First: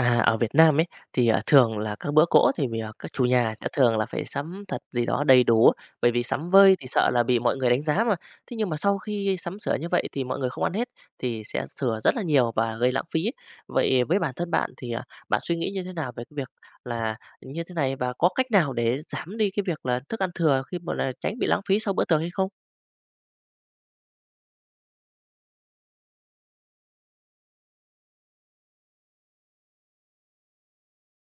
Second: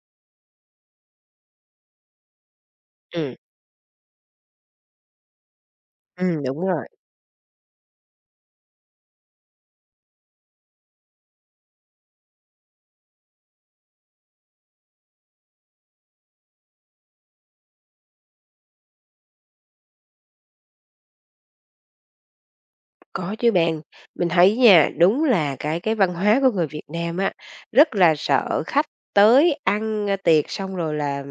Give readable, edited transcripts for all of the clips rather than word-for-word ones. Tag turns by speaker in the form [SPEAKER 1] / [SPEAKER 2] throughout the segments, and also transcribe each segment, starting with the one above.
[SPEAKER 1] À, ở Việt Nam ấy, thì, thường là các bữa cỗ thì vì, các chủ
[SPEAKER 2] Ừm,
[SPEAKER 1] nhà sẽ thường là phải sắm thật gì đó đầy đủ, bởi vì
[SPEAKER 2] ừm,
[SPEAKER 1] sắm
[SPEAKER 2] đúng
[SPEAKER 1] vơi thì
[SPEAKER 2] rồi,
[SPEAKER 1] sợ là bị mọi người đánh giá mà. Thế nhưng mà sau khi sắm sửa như vậy thì mọi người không ăn hết, thì sẽ thừa rất là nhiều và gây lãng phí. Vậy với bản thân bạn thì, bạn suy nghĩ như thế nào về cái việc là như thế này và có cách nào để giảm đi cái việc là thức ăn thừa khi mà là tránh bị lãng phí sau bữa tiệc hay không?
[SPEAKER 2] có chứ bạn. Mình thấy nha, đúng là cái văn hóa của người Việt Nam á, rất là sợ khách tới ăn, tiệc xong rồi là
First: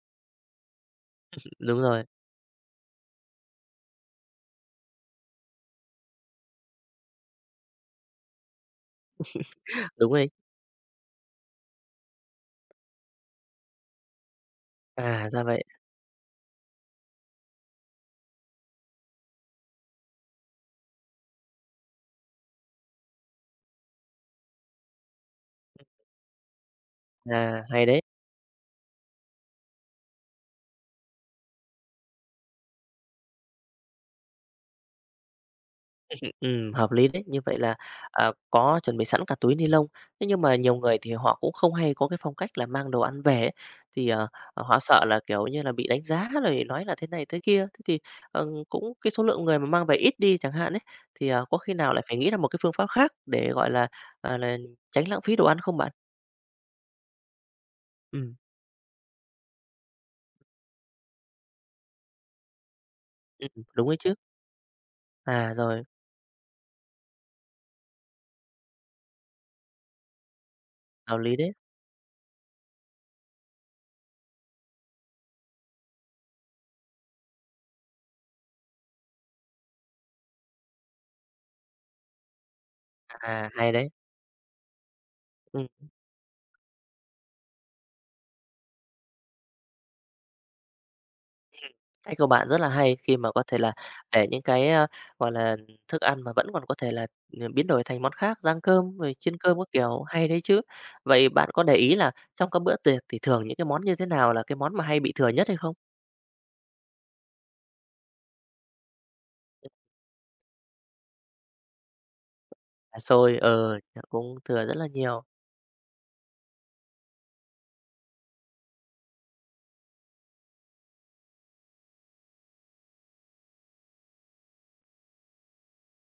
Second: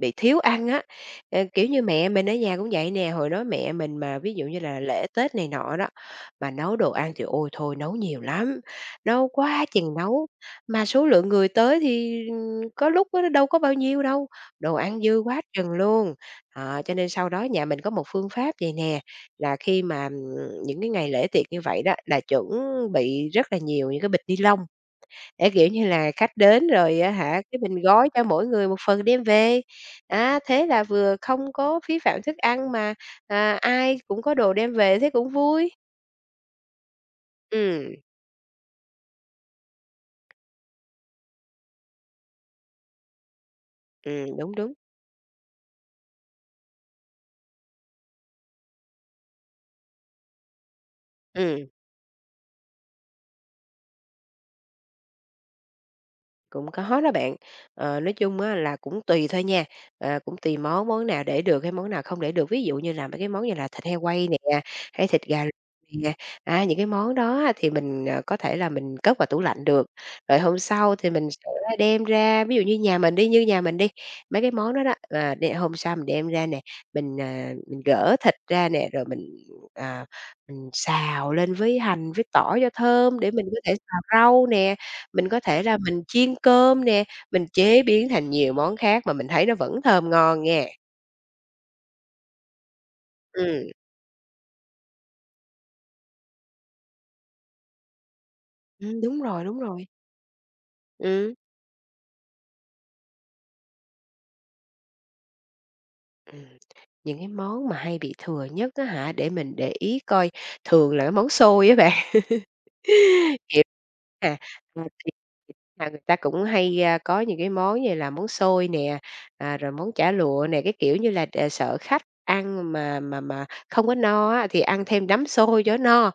[SPEAKER 2] bị thiếu ăn á. Kiểu
[SPEAKER 1] Đúng
[SPEAKER 2] như,
[SPEAKER 1] rồi,
[SPEAKER 2] mẹ mình ở nhà cũng vậy nè, hồi đó mẹ mình mà ví dụ như là lễ Tết này nọ đó, mà nấu đồ ăn thì ôi thôi nấu nhiều lắm, nấu quá chừng
[SPEAKER 1] đúng
[SPEAKER 2] nấu,
[SPEAKER 1] đấy.
[SPEAKER 2] mà số lượng người tới thì, có lúc á nó đâu có bao nhiêu đâu, đồ ăn dư
[SPEAKER 1] À,
[SPEAKER 2] quá
[SPEAKER 1] ra vậy.
[SPEAKER 2] chừng luôn. Đó, cho nên sau đó nhà mình có một phương pháp vầy nè. Là khi mà, những cái ngày lễ tiệc như vậy đó, là chuẩn bị rất là nhiều những cái bịch ni lông để, kiểu như là, khách đến rồi á hả, cái
[SPEAKER 1] À,
[SPEAKER 2] mình
[SPEAKER 1] hay đấy.
[SPEAKER 2] gói cho mỗi người một phần đem về. Á, thế là vừa không có phí phạm thức ăn mà, ai cũng có đồ đem về, thế cũng vui.
[SPEAKER 1] Hợp lý đấy. Như vậy là,
[SPEAKER 2] Ừm,
[SPEAKER 1] có chuẩn bị sẵn cả túi ni lông. Thế nhưng mà nhiều người thì họ cũng không hay có cái phong cách là mang đồ ăn về ấy, thì,
[SPEAKER 2] đúng, đúng.
[SPEAKER 1] họ sợ là, kiểu như là, bị đánh giá rồi nói là thế này thế kia. Thế thì, cũng cái số lượng người mà mang về ít đi chẳng hạn ấy, thì, có
[SPEAKER 2] Ừm.
[SPEAKER 1] khi nào lại phải nghĩ ra một cái phương pháp khác để, gọi là, là tránh lãng phí đồ ăn không bạn?
[SPEAKER 2] Cũng có đó bạn, nói
[SPEAKER 1] Ừm,
[SPEAKER 2] chung á là cũng tùy thôi nha, cũng tùy món, món nào để được hay món nào không để được. Ví dụ như là mấy cái món như
[SPEAKER 1] ừm,
[SPEAKER 2] là thịt
[SPEAKER 1] đúng đấy
[SPEAKER 2] heo
[SPEAKER 1] chứ.
[SPEAKER 2] quay nè, hay thịt gà
[SPEAKER 1] À,
[SPEAKER 2] luộc
[SPEAKER 1] rồi,
[SPEAKER 2] nè, những cái món đó á thì mình, có thể là mình cất vào tủ lạnh được. Rồi hôm sau thì
[SPEAKER 1] hợp
[SPEAKER 2] mình
[SPEAKER 1] lý đấy.
[SPEAKER 2] sẽ đem ra, ví dụ như nhà mình đi, như nhà mình đi, mấy cái món đó đó, để hôm sau mình đem ra nè, mình, mình gỡ thịt ra nè, rồi mình, à, mình xào lên với hành với tỏi cho thơm để mình
[SPEAKER 1] À,
[SPEAKER 2] có
[SPEAKER 1] hay
[SPEAKER 2] thể
[SPEAKER 1] đấy.
[SPEAKER 2] xào rau nè. Mình có thể
[SPEAKER 1] Ừm.
[SPEAKER 2] là mình chiên cơm nè, mình chế biến thành nhiều món khác mà mình thấy nó vẫn thơm ngon nha.
[SPEAKER 1] Ừm, cách của bạn rất là hay khi mà có thể
[SPEAKER 2] Ừm,
[SPEAKER 1] là để những cái, gọi là, thức ăn mà vẫn còn có thể là, biến đổi thành món khác, rang cơm rồi
[SPEAKER 2] đúng
[SPEAKER 1] chiên
[SPEAKER 2] rồi,
[SPEAKER 1] cơm
[SPEAKER 2] đúng
[SPEAKER 1] các
[SPEAKER 2] rồi.
[SPEAKER 1] kiểu, hay đấy chứ. Vậy
[SPEAKER 2] Ừm,
[SPEAKER 1] bạn có để ý là trong các bữa tiệc thì thường những cái món như thế nào là cái món mà hay bị thừa nhất hay không?
[SPEAKER 2] ừm. Những cái món mà hay bị thừa nhất á hả, để mình để ý coi, thường là cái món xôi á bạn.
[SPEAKER 1] À, xôi,
[SPEAKER 2] Kiểu
[SPEAKER 1] chắc cũng
[SPEAKER 2] à,
[SPEAKER 1] thừa rất là nhiều.
[SPEAKER 2] Là người ta cũng hay, có những cái món như là món xôi nè, rồi món chả lụa nè, cái kiểu như là, để sợ khách ăn mà không có no á, thì ăn thêm đấm xôi cho no.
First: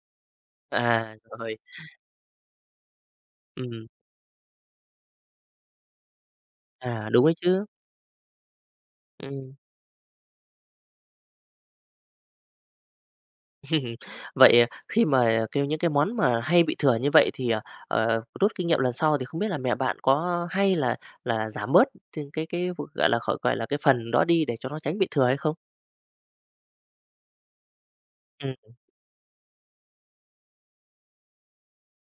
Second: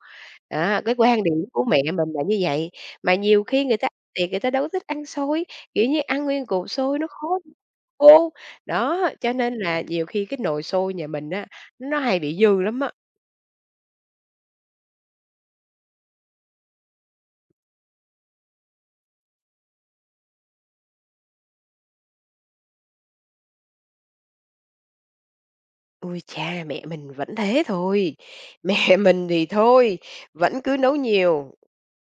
[SPEAKER 2] Đó, cái
[SPEAKER 1] À,
[SPEAKER 2] quan điểm
[SPEAKER 1] rồi,
[SPEAKER 2] của mẹ mình là như vậy, mà nhiều khi người
[SPEAKER 1] ừm,
[SPEAKER 2] ta ăn tiệc người ta đâu có thích ăn xôi, kiểu như, ăn nguyên cục xôi nó
[SPEAKER 1] đúng
[SPEAKER 2] khó
[SPEAKER 1] ấy chứ.
[SPEAKER 2] khô. Đó, cho nên
[SPEAKER 1] Ừm.
[SPEAKER 2] là nhiều khi cái nồi xôi nhà mình á, nó hay bị dư lắm á.
[SPEAKER 1] Vậy, khi mà kêu những cái món mà hay bị thừa như vậy thì, rút kinh nghiệm lần sau thì không biết là mẹ bạn có hay là giảm bớt t cái v gọi là, khỏi gọi là, cái phần đó đi để cho nó tránh bị thừa hay không?
[SPEAKER 2] Ôi cha, mẹ mình vẫn thế thôi,
[SPEAKER 1] Ừm,
[SPEAKER 2] mẹ mình thì thôi, vẫn cứ nấu nhiều.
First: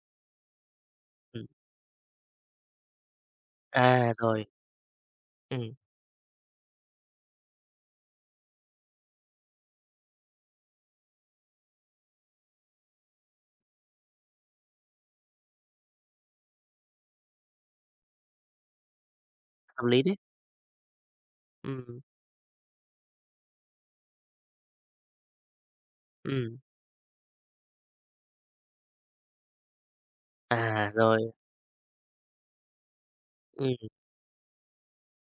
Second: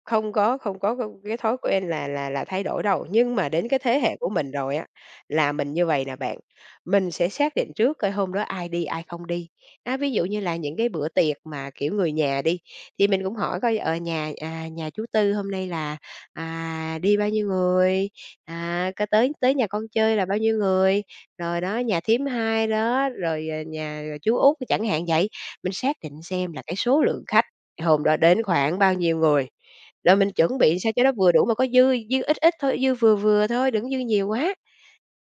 [SPEAKER 2] Không có, không có c cái
[SPEAKER 1] ừm.
[SPEAKER 2] thói quen là thay đổi đâu, nhưng mà đến cái thế
[SPEAKER 1] À,
[SPEAKER 2] hệ của
[SPEAKER 1] rồi,
[SPEAKER 2] mình rồi á, là mình
[SPEAKER 1] ừm,
[SPEAKER 2] như vầy nè bạn, mình sẽ xác định trước coi hôm đó ai đi, ai không đi. Á, ví dụ như là những cái bữa tiệc mà, kiểu, người nhà đi, thì mình cũng hỏi coi, nhà chú Tư hôm nay là, đi bao nhiêu người, có tới tới nhà con
[SPEAKER 1] hợp lý đấy.
[SPEAKER 2] chơi là bao nhiêu người, rồi đó,
[SPEAKER 1] Ừm,
[SPEAKER 2] nhà thím hai đó, rồi, chú Út chẳng hạn vậy. Mình xác định xem
[SPEAKER 1] ừm.
[SPEAKER 2] là cái số lượng khách hôm đó đến khoảng bao nhiêu người, rồi mình chuẩn bị
[SPEAKER 1] À,
[SPEAKER 2] sao cho nó
[SPEAKER 1] rồi,
[SPEAKER 2] vừa đủ mà có dư, dư ít ít thôi, dư vừa vừa thôi,
[SPEAKER 1] ừm.
[SPEAKER 2] đừng dư nhiều quá.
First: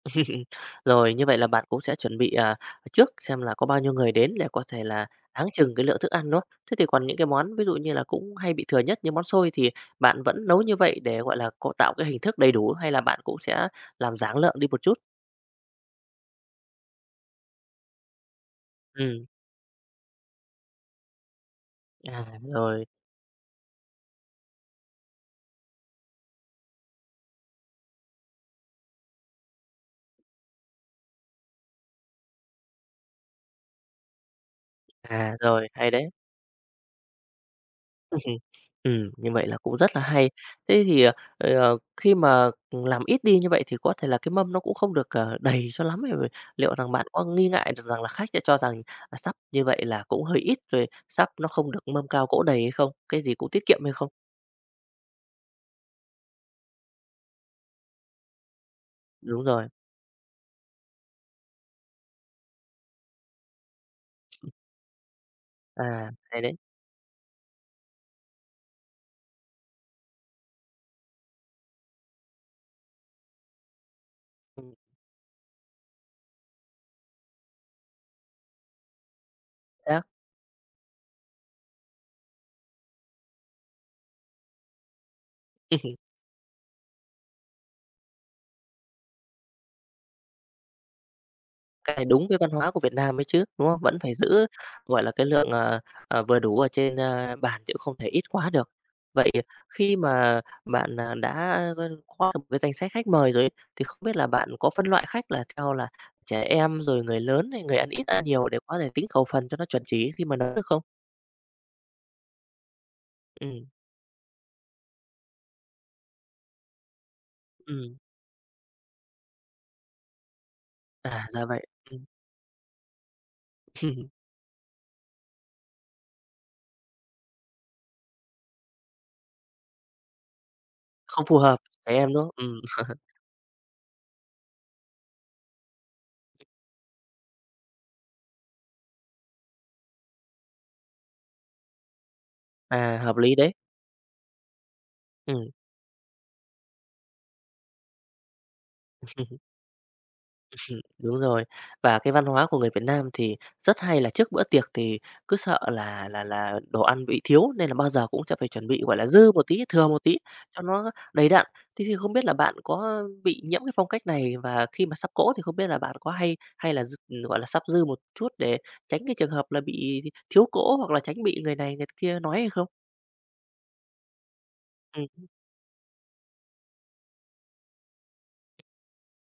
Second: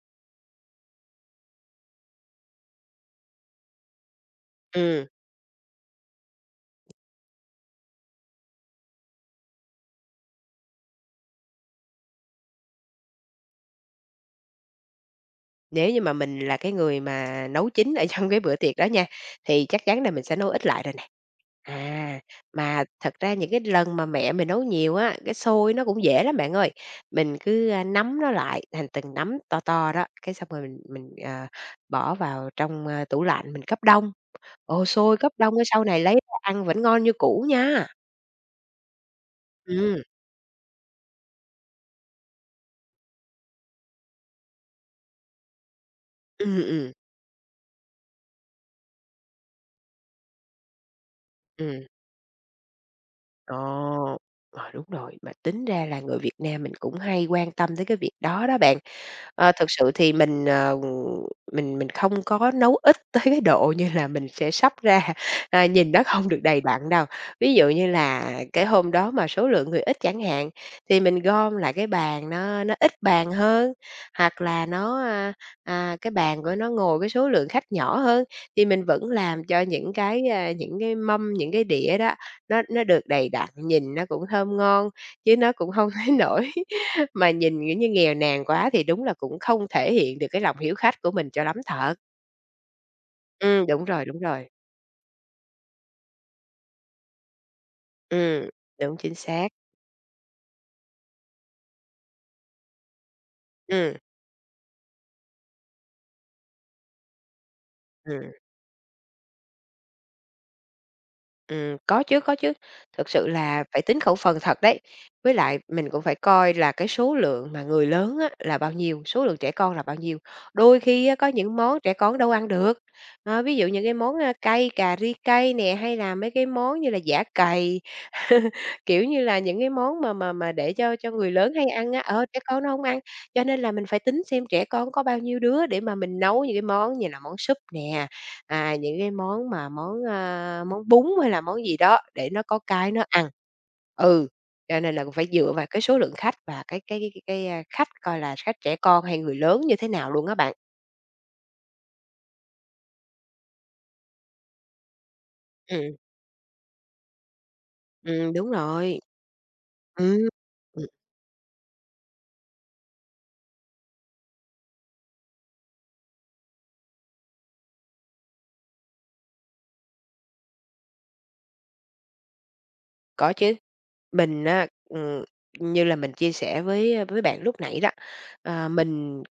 [SPEAKER 1] Rồi, như vậy là bạn cũng sẽ chuẩn bị, trước xem là có bao nhiêu người đến để có thể là
[SPEAKER 2] Ừm,
[SPEAKER 1] áng chừng cái lượng thức ăn, đó. Thế thì còn những cái món ví dụ như là cũng hay bị thừa nhất như món xôi thì bạn vẫn nấu như vậy để, gọi là, có tạo cái hình thức đầy đủ hay là bạn cũng sẽ làm giảm lượng đi một chút?
[SPEAKER 2] Nếu như mà mình là cái người mà nấu chính ở trong cái bữa tiệc đó nha,
[SPEAKER 1] Ừm,
[SPEAKER 2] thì chắc chắn là mình sẽ nấu ít lại rồi nè. À,
[SPEAKER 1] à,
[SPEAKER 2] mà
[SPEAKER 1] rồi,
[SPEAKER 2] thật ra những cái lần mà mẹ mình nấu nhiều á, cái xôi nó cũng dễ lắm bạn ơi. Mình cứ, nắm nó lại thành từng nắm to to đó, cái xong rồi mình, bỏ vào trong, tủ lạnh mình cấp đông. Ồ, xôi cấp
[SPEAKER 1] à,
[SPEAKER 2] đông cái
[SPEAKER 1] rồi,
[SPEAKER 2] sau
[SPEAKER 1] hay
[SPEAKER 2] này
[SPEAKER 1] đấy.
[SPEAKER 2] lấy ra ăn vẫn ngon như cũ nha.
[SPEAKER 1] Ừm, như vậy là cũng rất là
[SPEAKER 2] Ừm.
[SPEAKER 1] hay. Thế thì, khi mà làm ít đi như vậy thì có thể là cái mâm nó cũng không được, đầy cho lắm ấy. Rồi
[SPEAKER 2] Ừm,
[SPEAKER 1] liệu rằng
[SPEAKER 2] ừm,
[SPEAKER 1] bạn có nghi ngại được rằng là khách sẽ cho rằng, sắp như vậy là cũng hơi ít, rồi sắp nó không
[SPEAKER 2] ừm,
[SPEAKER 1] được mâm cao cỗ đầy hay không? Cái gì cũng tiết kiệm hay không?
[SPEAKER 2] ồ, ờ, đúng rồi, Mà tính ra là người Việt Nam mình cũng hay quan tâm tới cái việc đó đó bạn.
[SPEAKER 1] Đúng
[SPEAKER 2] Thực
[SPEAKER 1] rồi,
[SPEAKER 2] sự thì mình, mình không có nấu ít tới cái độ như là mình sẽ sắp ra, nhìn nó không được
[SPEAKER 1] hay đấy,
[SPEAKER 2] đầy đặn đâu. Ví dụ như là cái hôm đó mà số lượng người ít chẳng hạn, thì mình gom lại cái bàn nó ít bàn hơn, hoặc là
[SPEAKER 1] ừm,
[SPEAKER 2] nó, cái bàn của nó ngồi cái số lượng khách nhỏ hơn, thì mình vẫn làm cho những
[SPEAKER 1] xác.
[SPEAKER 2] cái, những cái mâm, những cái đĩa đó, nó được đầy đặn, nhìn nó cũng thơm ngon, chứ nó cũng không thấy nổi mà nhìn, kiểu như, nghèo nàn quá thì đúng là cũng không thể hiện được cái lòng hiếu khách của mình cho lắm
[SPEAKER 1] Cái
[SPEAKER 2] thật.
[SPEAKER 1] này đúng với văn hóa của Việt Nam ấy chứ,
[SPEAKER 2] Ừm,
[SPEAKER 1] đúng không?
[SPEAKER 2] đúng
[SPEAKER 1] Vẫn
[SPEAKER 2] rồi,
[SPEAKER 1] phải
[SPEAKER 2] đúng
[SPEAKER 1] giữ,
[SPEAKER 2] rồi.
[SPEAKER 1] gọi là, cái lượng, vừa đủ ở trên, bàn chứ không thể ít quá
[SPEAKER 2] Ừm,
[SPEAKER 1] được.
[SPEAKER 2] Chính
[SPEAKER 1] Vậy
[SPEAKER 2] xác.
[SPEAKER 1] khi mà bạn, đã có được một cái danh sách khách mời rồi ấy, thì
[SPEAKER 2] Ừm,
[SPEAKER 1] không biết là bạn có phân loại khách là theo là trẻ em, rồi người lớn hay người ăn ít ăn
[SPEAKER 2] ừm.
[SPEAKER 1] nhiều để có thể tính khẩu phần cho nó chuẩn chỉ khi mà nấu được không?
[SPEAKER 2] Có chứ, có chứ. Thực sự là
[SPEAKER 1] Ừm,
[SPEAKER 2] phải tính khẩu phần thật đấy. Với lại mình cũng phải coi là cái số lượng mà người
[SPEAKER 1] ừm,
[SPEAKER 2] lớn á, là bao nhiêu, số lượng trẻ con là bao nhiêu. Đôi khi á, có
[SPEAKER 1] ra
[SPEAKER 2] những
[SPEAKER 1] vậy.
[SPEAKER 2] món trẻ con đâu ăn được, ví dụ những cái món, cay, cà ri cay nè, hay là mấy cái món như là giã cày, kiểu như là, những cái món mà để cho
[SPEAKER 1] Không
[SPEAKER 2] người
[SPEAKER 1] phù
[SPEAKER 2] lớn
[SPEAKER 1] hợp,
[SPEAKER 2] hay ăn
[SPEAKER 1] trẻ
[SPEAKER 2] á,
[SPEAKER 1] em, đúng không?
[SPEAKER 2] trẻ con nó hông ăn. Cho nên là mình phải tính xem trẻ con có bao nhiêu đứa để mà mình nấu những cái món như là món súp nè, những cái món mà món, món bún hay là món gì đó để nó có cái nó
[SPEAKER 1] Hợp
[SPEAKER 2] ăn.
[SPEAKER 1] lý đấy.
[SPEAKER 2] Ừ, cho nên là cũng phải
[SPEAKER 1] Ừm.
[SPEAKER 2] dựa vào cái số lượng khách và cái khách coi là khách trẻ con hay người lớn như thế nào luôn á bạn.
[SPEAKER 1] Đúng rồi. Và cái văn hóa của người Việt Nam thì rất hay là trước bữa tiệc thì cứ sợ
[SPEAKER 2] Ừm,
[SPEAKER 1] là đồ ăn bị thiếu, nên là bao giờ cũng sẽ phải
[SPEAKER 2] đúng
[SPEAKER 1] chuẩn bị, gọi
[SPEAKER 2] rồi.
[SPEAKER 1] là, dư một tí, thừa một tí
[SPEAKER 2] Ừm,
[SPEAKER 1] cho
[SPEAKER 2] ừm,
[SPEAKER 1] nó đầy đặn. Thế thì không biết là bạn có bị nhiễm cái phong cách này và khi mà sắp cỗ thì không biết là bạn có hay hay là dư gọi là, sắp dư một chút để tránh cái trường hợp là bị thiếu cỗ hoặc là tránh bị người này người kia nói hay không?
[SPEAKER 2] có chứ. Mình á,
[SPEAKER 1] Ừm,
[SPEAKER 2] như là mình chia sẻ với, với bạn lúc nãy đó, ờ, mình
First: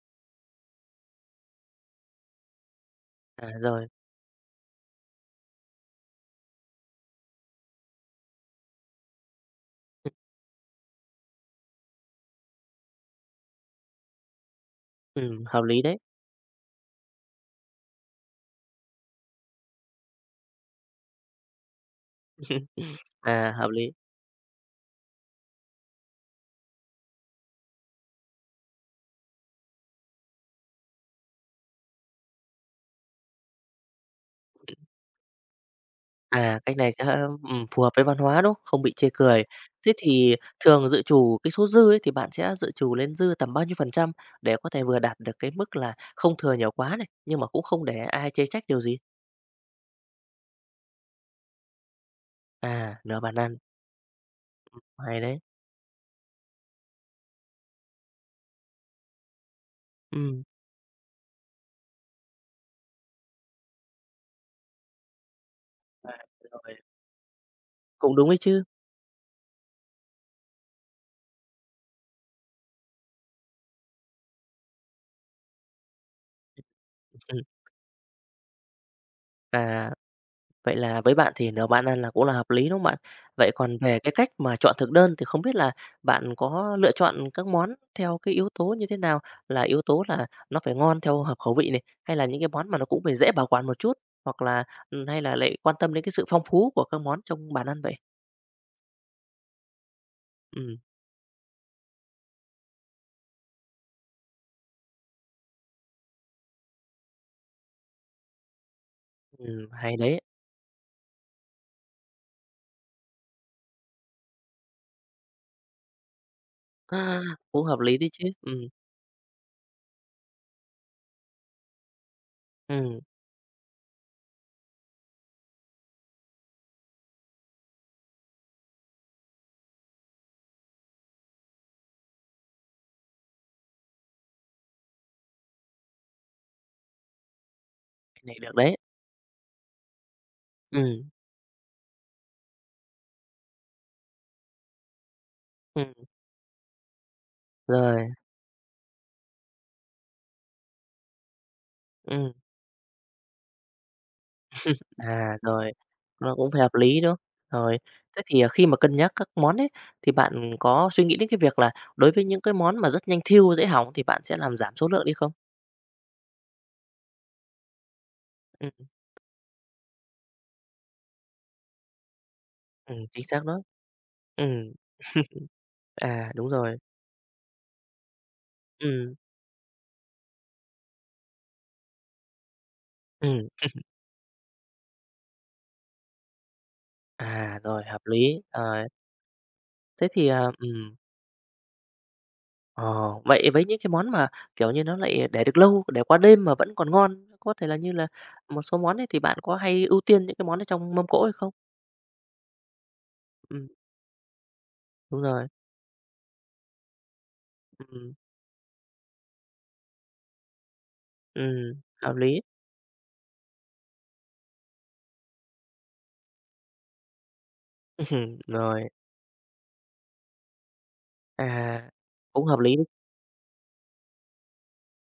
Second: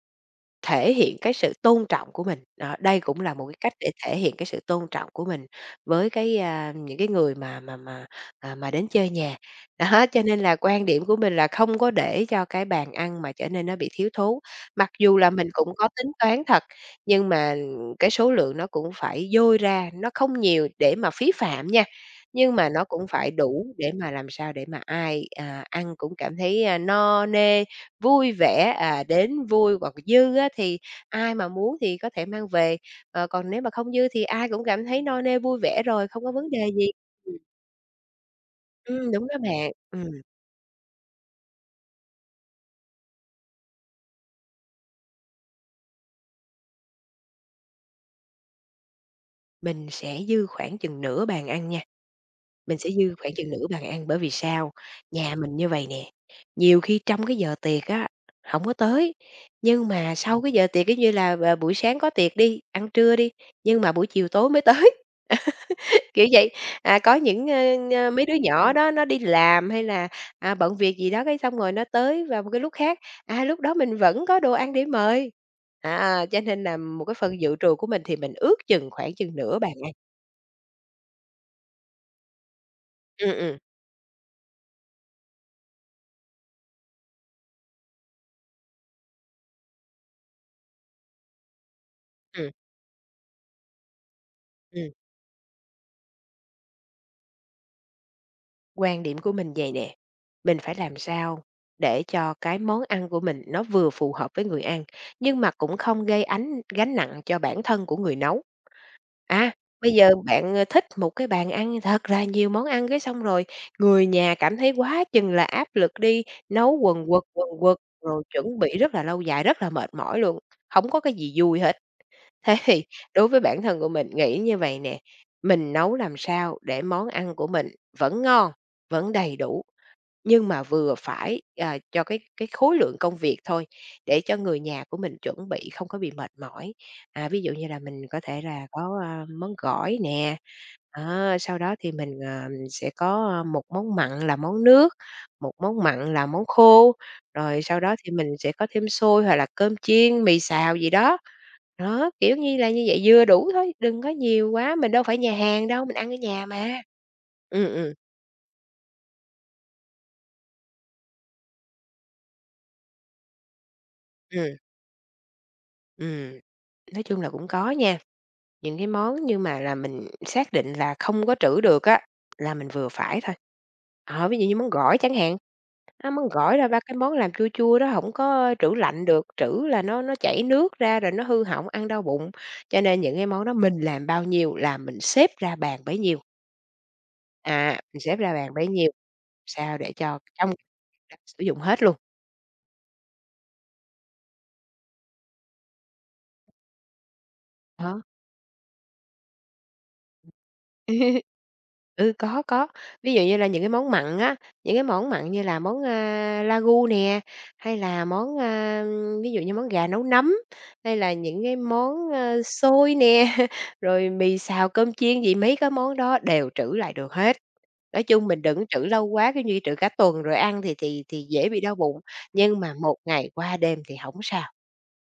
[SPEAKER 2] thể hiện cái sự tôn trọng của mình, đó, đây cũng là một cái cách
[SPEAKER 1] rồi,
[SPEAKER 2] để thể hiện cái sự tôn trọng của mình với cái, những cái người mà đến chơi nhà. Đó,
[SPEAKER 1] ừm,
[SPEAKER 2] cho nên là quan điểm của mình là không có để cho cái bàn ăn mà trở nên nó bị thiếu thốn. Mặc dù là mình
[SPEAKER 1] hợp
[SPEAKER 2] cũng
[SPEAKER 1] lý
[SPEAKER 2] có
[SPEAKER 1] đấy.
[SPEAKER 2] tính toán thật, nhưng mà cái số lượng nó cũng phải dôi ra, nó không nhiều để mà phí phạm nha, nhưng mà nó cũng phải
[SPEAKER 1] À,
[SPEAKER 2] đủ
[SPEAKER 1] hợp lý.
[SPEAKER 2] để mà làm sao để mà ai, ăn cũng cảm thấy, no nê, vui vẻ, đến vui hoặc dư á thì ai mà muốn thì có thể mang về, còn nếu mà không dư thì ai cũng cảm thấy no nê vui vẻ rồi, không có vấn
[SPEAKER 1] À,
[SPEAKER 2] đề
[SPEAKER 1] cách này
[SPEAKER 2] gì.
[SPEAKER 1] sẽ,
[SPEAKER 2] Ừm,
[SPEAKER 1] phù hợp với văn hóa, đúng không? Không bị chê
[SPEAKER 2] Đúng đó
[SPEAKER 1] cười.
[SPEAKER 2] bạn.
[SPEAKER 1] Thế thì thường dự trù cái số dư ấy thì bạn sẽ dự trù lên dư tầm bao nhiêu phần trăm để có thể vừa đạt được cái mức là không thừa nhiều quá này, nhưng mà cũng không để ai chê trách điều gì?
[SPEAKER 2] Mình sẽ dư khoảng chừng nửa bàn ăn nha, mình sẽ
[SPEAKER 1] À,
[SPEAKER 2] dư
[SPEAKER 1] nửa
[SPEAKER 2] khoảng
[SPEAKER 1] bàn
[SPEAKER 2] chừng
[SPEAKER 1] ăn,
[SPEAKER 2] nửa bàn ăn bởi vì sao?
[SPEAKER 1] hay
[SPEAKER 2] Nhà
[SPEAKER 1] đấy.
[SPEAKER 2] mình như vầy nè, nhiều khi trong cái giờ tiệc á, hổng có tới, nhưng mà sau
[SPEAKER 1] Ừm,
[SPEAKER 2] cái giờ tiệc, giống như là, buổi sáng có tiệc đi, ăn trưa đi, nhưng mà buổi chiều tối mới tới.
[SPEAKER 1] à,
[SPEAKER 2] Kiểu vậy,
[SPEAKER 1] rồi,
[SPEAKER 2] có những, ơ, ơ,
[SPEAKER 1] cũng
[SPEAKER 2] mấy
[SPEAKER 1] đúng
[SPEAKER 2] đứa
[SPEAKER 1] ấy chứ.
[SPEAKER 2] nhỏ đó nó đi làm hay là, bận việc gì đó cái xong rồi nó tới vào một cái lúc khác, lúc đó mình vẫn có đồ ăn để mời. À, cho nên là một cái phần
[SPEAKER 1] Ừm.
[SPEAKER 2] dự trù của mình thì mình ước chừng khoảng chừng nửa bàn
[SPEAKER 1] À.
[SPEAKER 2] ăn.
[SPEAKER 1] Vậy là với bạn thì nấu bạn ăn là cũng là hợp lý, đúng không bạn?
[SPEAKER 2] Ừm,
[SPEAKER 1] Vậy
[SPEAKER 2] ừm,
[SPEAKER 1] còn về cái cách mà chọn thực đơn thì không biết là bạn có lựa chọn các món theo cái yếu tố như thế nào? Là yếu tố là nó phải ngon theo hợp khẩu vị này, hay là những cái
[SPEAKER 2] ừm,
[SPEAKER 1] món mà nó cũng phải dễ bảo quản một chút, hoặc là,
[SPEAKER 2] ừm,
[SPEAKER 1] hay là lại quan tâm đến cái sự phong phú của các món trong bàn ăn vậy?
[SPEAKER 2] Quan điểm của mình vậy nè, mình phải
[SPEAKER 1] Ừm,
[SPEAKER 2] làm sao để cho cái món ăn của mình nó vừa phù hợp với người ăn, nhưng mà cũng không gây ánh gánh nặng cho bản thân của người nấu. À, Bây
[SPEAKER 1] hay
[SPEAKER 2] giờ
[SPEAKER 1] đấy,
[SPEAKER 2] bạn, thích một cái bàn ăn thật là nhiều món ăn, cái xong rồi người nhà cảm thấy quá chừng là áp lực đi, nấu
[SPEAKER 1] À,
[SPEAKER 2] quần
[SPEAKER 1] cũng
[SPEAKER 2] quật,
[SPEAKER 1] hợp lý đấy
[SPEAKER 2] rồi
[SPEAKER 1] chứ.
[SPEAKER 2] chuẩn bị rất là lâu dài, rất là mệt mỏi luôn, không có cái gì vui hết. Thế thì
[SPEAKER 1] Ừm,
[SPEAKER 2] đối với bản thân của mình nghĩ như vậy nè, mình nấu làm sao để món ăn của mình vẫn ngon, vẫn đầy đủ nhưng mà vừa phải, cho cái khối lượng công việc thôi, để cho người nhà của mình chuẩn bị không có bị mệt mỏi. À, ví dụ như là mình có
[SPEAKER 1] cái này
[SPEAKER 2] thể
[SPEAKER 1] được
[SPEAKER 2] là
[SPEAKER 1] đấy.
[SPEAKER 2] có, món gỏi nè,
[SPEAKER 1] Ừm,
[SPEAKER 2] đó, sau đó thì mình, sẽ có, một món mặn là món nước, một món
[SPEAKER 1] ừm,
[SPEAKER 2] mặn là món khô, rồi sau đó
[SPEAKER 1] rồi,
[SPEAKER 2] thì mình sẽ có thêm xôi hoặc là cơm chiên, mì xào gì đó. Đó,
[SPEAKER 1] ừm.
[SPEAKER 2] kiểu như là như vậy, vừa đủ thôi, đừng có nhiều quá, mình đâu phải nhà
[SPEAKER 1] À,
[SPEAKER 2] hàng
[SPEAKER 1] rồi,
[SPEAKER 2] đâu, mình ăn ở
[SPEAKER 1] nó
[SPEAKER 2] nhà
[SPEAKER 1] cũng phải hợp
[SPEAKER 2] mà.
[SPEAKER 1] lý, đúng không?
[SPEAKER 2] Ừm,
[SPEAKER 1] Rồi,
[SPEAKER 2] ừm,
[SPEAKER 1] thế thì, khi mà cân nhắc các món ấy, thì bạn có suy nghĩ đến cái việc là đối với những cái món mà rất nhanh thiêu, dễ hỏng thì bạn sẽ
[SPEAKER 2] ừm,
[SPEAKER 1] làm giảm số lượng đi không?
[SPEAKER 2] ừm. Nói chung là cũng có nha.
[SPEAKER 1] Ừm,
[SPEAKER 2] Những cái món nhưng mà là mình xác định là không có trữ được á, là mình vừa phải
[SPEAKER 1] chính
[SPEAKER 2] thôi.
[SPEAKER 1] xác đó.
[SPEAKER 2] Ờ, ví dụ như món
[SPEAKER 1] Ừm.
[SPEAKER 2] gỏi chẳng hạn, món
[SPEAKER 1] À, đúng
[SPEAKER 2] gỏi là
[SPEAKER 1] rồi.
[SPEAKER 2] ba cái món làm chua chua đó không có trữ lạnh
[SPEAKER 1] Ừm,
[SPEAKER 2] được, trữ là nó chảy nước ra rồi nó hư hỏng, ăn đau bụng. Cho nên những cái món
[SPEAKER 1] ừm.
[SPEAKER 2] đó mình làm bao nhiêu là mình xếp ra bàn bấy nhiêu,
[SPEAKER 1] À,
[SPEAKER 2] à,
[SPEAKER 1] rồi, hợp
[SPEAKER 2] mình xếp ra
[SPEAKER 1] lý.
[SPEAKER 2] bàn bấy
[SPEAKER 1] Rồi,
[SPEAKER 2] nhiêu, sao để
[SPEAKER 1] thế
[SPEAKER 2] cho
[SPEAKER 1] thì,
[SPEAKER 2] trong sử dụng hết luôn,
[SPEAKER 1] ờ, vậy với những cái món mà, kiểu như, nó lại để được lâu, để qua đêm mà vẫn còn ngon, có thể là như
[SPEAKER 2] đó.
[SPEAKER 1] là một số món ấy thì bạn có hay ưu tiên những cái món ở trong mâm cỗ hay không?
[SPEAKER 2] Ừ, có, có. Ví dụ như là những
[SPEAKER 1] Ừm,
[SPEAKER 2] cái món mặn á, những cái món
[SPEAKER 1] đúng
[SPEAKER 2] mặn như
[SPEAKER 1] rồi.
[SPEAKER 2] là món, Ragu nè, hay là
[SPEAKER 1] Ừm.
[SPEAKER 2] món, ví dụ như món gà nấu nấm, hay là những cái
[SPEAKER 1] Ừm,
[SPEAKER 2] món,
[SPEAKER 1] hợp lý.
[SPEAKER 2] xôi nè, rồi mì xào, cơm chiên gì, mấy cái món đó đều trữ lại được hết. Nói chung mình đừng trữ
[SPEAKER 1] Rồi,
[SPEAKER 2] lâu quá, cái như, trữ cả tuần rồi ăn thì
[SPEAKER 1] à,
[SPEAKER 2] dễ bị đau bụng,
[SPEAKER 1] cũng hợp
[SPEAKER 2] nhưng mà
[SPEAKER 1] lý.
[SPEAKER 2] một ngày qua đêm thì không sao.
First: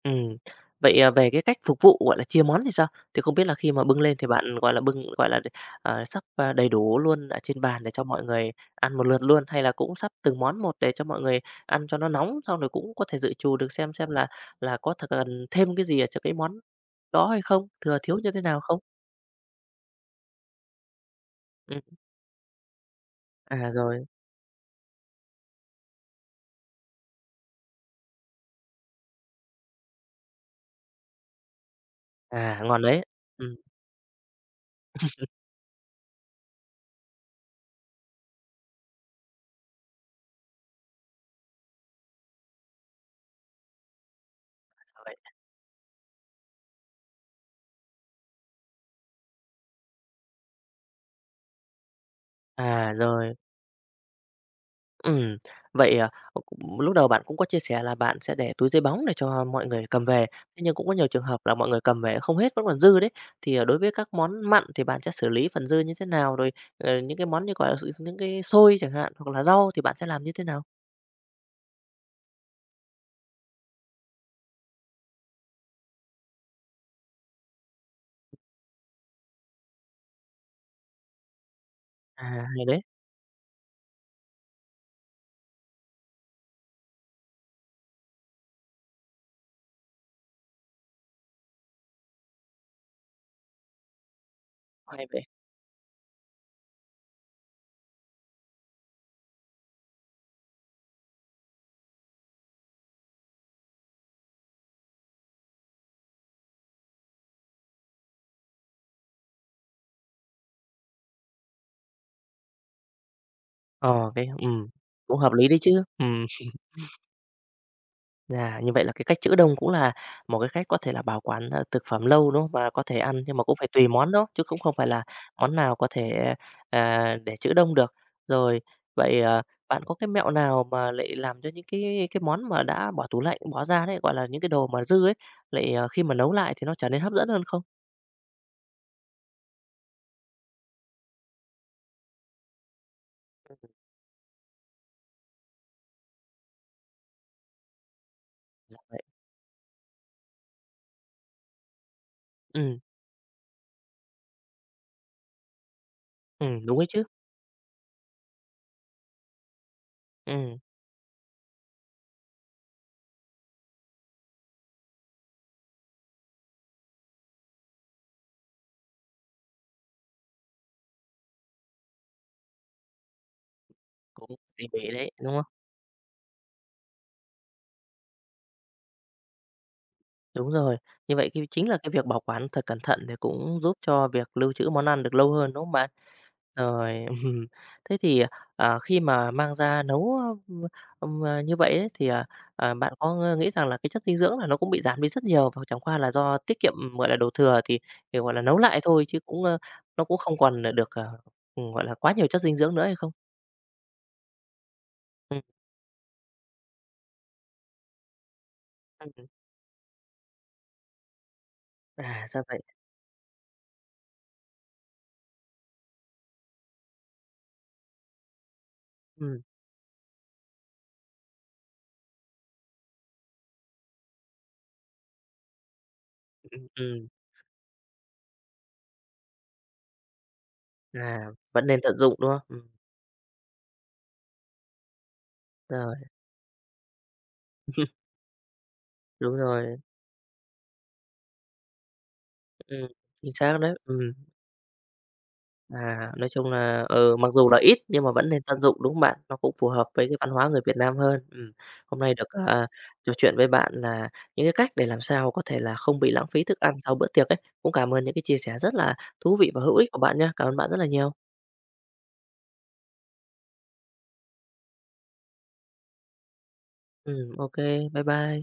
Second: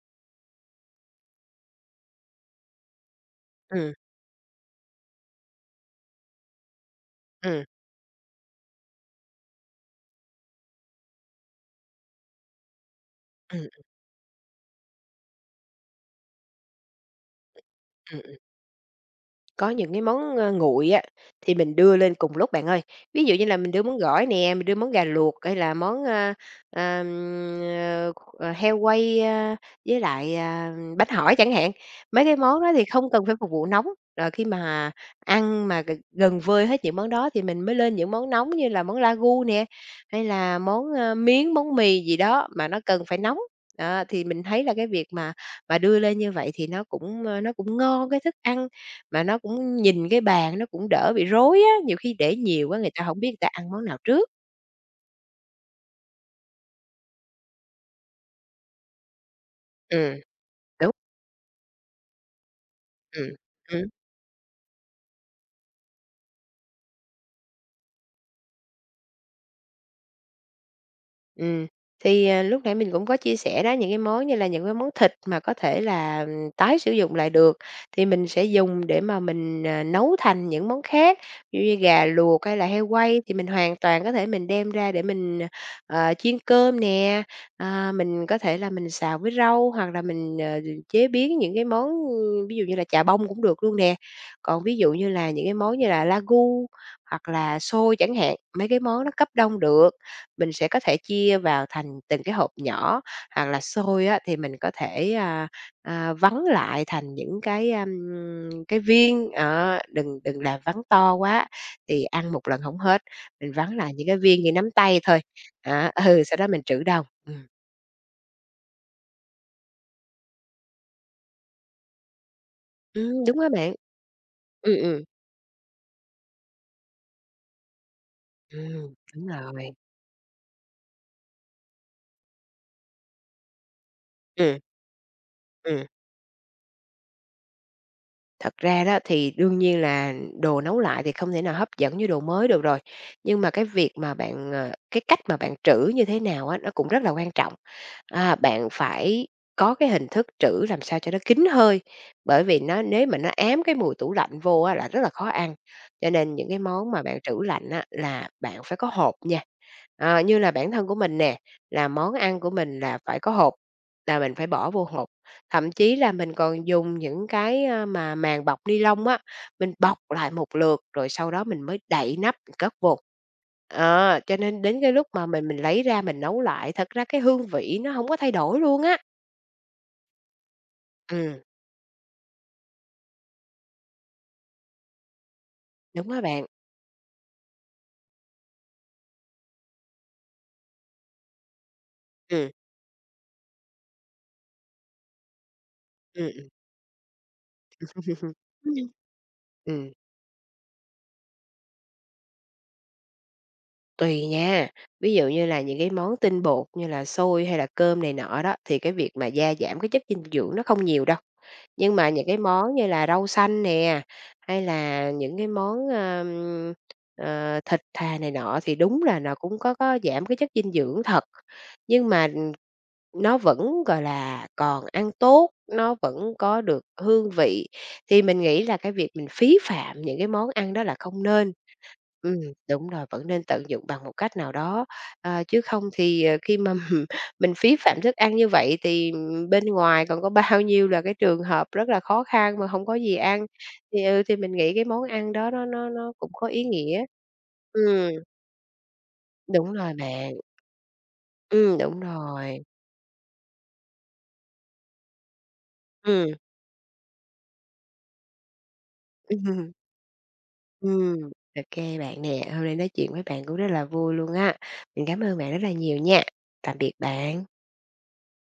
[SPEAKER 1] Ừm. Vậy, về cái cách phục vụ, gọi là, chia món thì sao? Thì không biết là khi mà
[SPEAKER 2] ừ
[SPEAKER 1] bưng lên thì bạn, gọi là, bưng, gọi là, sắp, đầy đủ luôn ở trên
[SPEAKER 2] ừ
[SPEAKER 1] bàn để cho mọi người ăn một lượt luôn, hay là cũng sắp từng món một để cho mọi người ăn cho nó nóng, xong rồi cũng có thể dự trù
[SPEAKER 2] ừ
[SPEAKER 1] được
[SPEAKER 2] ừ.
[SPEAKER 1] xem là có thật cần thêm cái gì ở cho cái món đó hay không, thừa thiếu như thế nào không?
[SPEAKER 2] Có những cái món, nguội á, thì mình
[SPEAKER 1] Ừm,
[SPEAKER 2] đưa lên cùng lúc bạn ơi. Ví dụ như là
[SPEAKER 1] à,
[SPEAKER 2] mình đưa món
[SPEAKER 1] rồi,
[SPEAKER 2] gỏi nè, mình đưa món gà luộc hay là món, ờm, ờ, heo quay, với lại, bánh hỏi chẳng hạn. Mấy cái
[SPEAKER 1] à,
[SPEAKER 2] món đó
[SPEAKER 1] ngon
[SPEAKER 2] thì
[SPEAKER 1] đấy.
[SPEAKER 2] không cần phải phục
[SPEAKER 1] Ừm,
[SPEAKER 2] vụ nóng, rồi khi mà ăn mà gần vơi hết những món đó thì mình mới lên những món nóng như là món Wagyu nè, hay là món, miến, món mì gì đó mà nó cần phải nóng. Đó, thì mình thấy là cái việc
[SPEAKER 1] rồi,
[SPEAKER 2] mà đưa lên như vậy thì nó cũng, nó cũng ngon cái thức ăn mà nó cũng nhìn cái bàn nó cũng đỡ bị rối á, nhiều khi để nhiều quá người
[SPEAKER 1] à,
[SPEAKER 2] ta hổng biết
[SPEAKER 1] rồi.
[SPEAKER 2] người ta ăn món nào trước.
[SPEAKER 1] Ừm, vậy, cũng lúc đầu bạn cũng có chia sẻ là bạn sẽ để túi giấy bóng để cho mọi người cầm
[SPEAKER 2] Ừm,
[SPEAKER 1] về, thế nhưng cũng
[SPEAKER 2] đúng,
[SPEAKER 1] có nhiều trường hợp là mọi người cầm về không hết vẫn còn dư đấy.
[SPEAKER 2] ừm,
[SPEAKER 1] Thì, đối
[SPEAKER 2] ừm.
[SPEAKER 1] với các món mặn thì bạn sẽ xử lý phần dư như thế nào? Rồi, những cái món như, gọi là, những cái xôi chẳng hạn, hoặc là rau thì bạn sẽ làm như thế nào?
[SPEAKER 2] Ừm, thì, lúc nãy mình cũng có chia sẻ đó, những cái món như là những cái món thịt mà có thể là ừ, tái sử dụng lại được, thì mình sẽ dùng để mà mình, nấu thành những món khác, ví dụ như gà
[SPEAKER 1] À,
[SPEAKER 2] luộc hay
[SPEAKER 1] hay
[SPEAKER 2] là
[SPEAKER 1] đấy,
[SPEAKER 2] heo quay thì mình hoàn toàn có thể mình đem ra để mình, chiên cơm nè, mình có thể là mình xào với rau hoặc là mình, chế biến những cái món, ừ, ví dụ như là chà bông cũng được luôn nè. Còn ví dụ
[SPEAKER 1] hay
[SPEAKER 2] như
[SPEAKER 1] vậy.
[SPEAKER 2] là những cái món như là Wagyu hoặc là xôi chẳng hạn, mấy cái món nó cấp đông được. Mình sẽ có thể chia vào thành từng cái hộp nhỏ, hoặc là xôi á thì mình có thể, vắn lại thành những cái, cái viên, đó, đừng đừng làm vắn to quá, thì ăn một lần không hết, mình vắn lại những
[SPEAKER 1] Ờ,
[SPEAKER 2] cái
[SPEAKER 1] cái
[SPEAKER 2] viên như nắm tay
[SPEAKER 1] Cũng
[SPEAKER 2] thôi.
[SPEAKER 1] hợp lý đấy chứ.
[SPEAKER 2] Đó, ừ,
[SPEAKER 1] Ừm.
[SPEAKER 2] sau đó mình trữ đồng.
[SPEAKER 1] À, như vậy là cái cách trữ đông cũng là một cái cách có thể là bảo quản, thực phẩm lâu, đúng không? Và có thể ăn nhưng
[SPEAKER 2] Đúng
[SPEAKER 1] mà
[SPEAKER 2] á
[SPEAKER 1] cũng phải
[SPEAKER 2] bạn.
[SPEAKER 1] tùy món, đó chứ cũng không
[SPEAKER 2] Ừm,
[SPEAKER 1] phải là
[SPEAKER 2] ừm,
[SPEAKER 1] món nào có thể, để trữ đông được. Rồi, vậy,
[SPEAKER 2] đúng rồi.
[SPEAKER 1] bạn có cái mẹo nào mà lại làm cho những cái món mà đã bỏ tủ lạnh, bỏ ra đấy, gọi là, những cái
[SPEAKER 2] Ừm.
[SPEAKER 1] đồ mà dư ấy, lại,
[SPEAKER 2] Ừm.
[SPEAKER 1] khi mà nấu lại thì nó trở nên hấp dẫn hơn không?
[SPEAKER 2] Thật ra đó thì đương nhiên là đồ nấu lại thì không thể nào hấp dẫn như đồ mới được rồi. Nhưng mà
[SPEAKER 1] Ừm,
[SPEAKER 2] cái việc mà bạn, ờ cái cách mà bạn trữ như thế nào á, nó cũng rất là quan trọng. À, bạn
[SPEAKER 1] ra vậy.
[SPEAKER 2] phải có cái hình thức trữ làm sao cho nó kín hơi, bởi vì
[SPEAKER 1] Ừm,
[SPEAKER 2] nó nếu mà nó ám cái mùi tủ lạnh vô á là rất là khó ăn. Cho nên những cái
[SPEAKER 1] đúng ấy
[SPEAKER 2] món
[SPEAKER 1] chứ.
[SPEAKER 2] mà bạn trữ lạnh á là bạn phải có hộp nha. Ờ, như là
[SPEAKER 1] Ừm,
[SPEAKER 2] bản thân của mình nè, là món ăn của mình là phải có hột, là mình phải bỏ vô hột. Thậm chí là mình còn dùng những cái, mà màng bọc ni lông á, mình bọc lại một lượt rồi sau đó mình mới đậy nắp mình cất vô. Ờ,
[SPEAKER 1] cũng
[SPEAKER 2] cho nên
[SPEAKER 1] tỉ
[SPEAKER 2] đến
[SPEAKER 1] mỉ
[SPEAKER 2] cái lúc
[SPEAKER 1] đấy,
[SPEAKER 2] mà
[SPEAKER 1] đúng không?
[SPEAKER 2] mình lấy ra mình nấu lại, thật ra cái hương vị nó không có thay đổi luôn á.
[SPEAKER 1] Đúng rồi. Như vậy
[SPEAKER 2] Ừm,
[SPEAKER 1] cái chính là cái việc bảo quản thật cẩn thận thì cũng giúp cho việc lưu trữ món ăn được lâu hơn, đúng không bạn?
[SPEAKER 2] đúng á bạn.
[SPEAKER 1] Rồi. Thế thì, khi mà mang ra nấu, ưm, như vậy ấy, thì,
[SPEAKER 2] ừ
[SPEAKER 1] bạn có nghĩ rằng là cái chất dinh dưỡng là nó cũng bị giảm đi rất nhiều và chẳng qua là do
[SPEAKER 2] ừ
[SPEAKER 1] tiết kiệm, gọi là, đồ thừa thì, gọi là, nấu lại thôi chứ cũng,
[SPEAKER 2] Ừm.
[SPEAKER 1] nó cũng không còn là được, gọi là, quá nhiều chất dinh dưỡng nữa hay không?
[SPEAKER 2] Tùy nha, ví dụ
[SPEAKER 1] Ừm,
[SPEAKER 2] như là những cái món tinh bột như là xôi hay là cơm này nọ đó, thì cái việc
[SPEAKER 1] ừm.
[SPEAKER 2] mà gia giảm cái chất dinh dưỡng nó không nhiều đâu. Nhưng mà
[SPEAKER 1] À,
[SPEAKER 2] những cái
[SPEAKER 1] sao vậy.
[SPEAKER 2] món như là rau xanh nè, hay là những cái món, thịt thà này nọ thì đúng là nó
[SPEAKER 1] Ừm,
[SPEAKER 2] cũng có giảm cái chất dinh dưỡng thật. Nhưng mà nó vẫn, gọi là, còn ăn tốt, nó vẫn có
[SPEAKER 1] ừm,
[SPEAKER 2] được
[SPEAKER 1] ừm.
[SPEAKER 2] hương vị, thì mình nghĩ là cái việc mình phí phạm những cái món ăn đó là không
[SPEAKER 1] À,
[SPEAKER 2] nên.
[SPEAKER 1] vẫn nên tận dụng, đúng không?
[SPEAKER 2] Ừm, đúng rồi, vẫn nên tận dụng bằng một cách nào đó, ờ, chứ không
[SPEAKER 1] Rồi.
[SPEAKER 2] thì, ờ, khi mà mình phí phạm thức ăn như vậy thì,
[SPEAKER 1] Đúng
[SPEAKER 2] bên
[SPEAKER 1] rồi.
[SPEAKER 2] ngoài còn có bao nhiêu là cái trường hợp rất là khó khăn mà không
[SPEAKER 1] Ừm,
[SPEAKER 2] có gì
[SPEAKER 1] chính
[SPEAKER 2] ăn,
[SPEAKER 1] xác đấy.
[SPEAKER 2] thì,
[SPEAKER 1] Ừm.
[SPEAKER 2] ừ, thì mình nghĩ cái món ăn đó nó nó
[SPEAKER 1] À,
[SPEAKER 2] nó
[SPEAKER 1] nói
[SPEAKER 2] cũng có
[SPEAKER 1] chung
[SPEAKER 2] ý
[SPEAKER 1] là,
[SPEAKER 2] nghĩa.
[SPEAKER 1] mặc dù là ít nhưng mà
[SPEAKER 2] Ừm,
[SPEAKER 1] vẫn nên tận dụng, đúng không bạn? Nó cũng phù
[SPEAKER 2] đúng
[SPEAKER 1] hợp
[SPEAKER 2] rồi
[SPEAKER 1] với cái văn
[SPEAKER 2] bạn,
[SPEAKER 1] hóa người Việt Nam hơn. Hôm
[SPEAKER 2] đúng
[SPEAKER 1] nay được,
[SPEAKER 2] rồi,
[SPEAKER 1] trò chuyện với bạn là những cái cách để làm sao có thể là không bị lãng
[SPEAKER 2] ừm.
[SPEAKER 1] phí thức ăn sau bữa tiệc ấy. Cũng cảm ơn những cái chia sẻ rất là thú vị và hữu ích của bạn nha. Cảm ơn bạn rất là nhiều.
[SPEAKER 2] Ừm, ok bạn nè, hôm nay nói chuyện với bạn cũng rất là vui luôn á. Mình cảm ơn bạn rất là nhiều nha. Tạm biệt bạn.
[SPEAKER 1] Ô bye bye.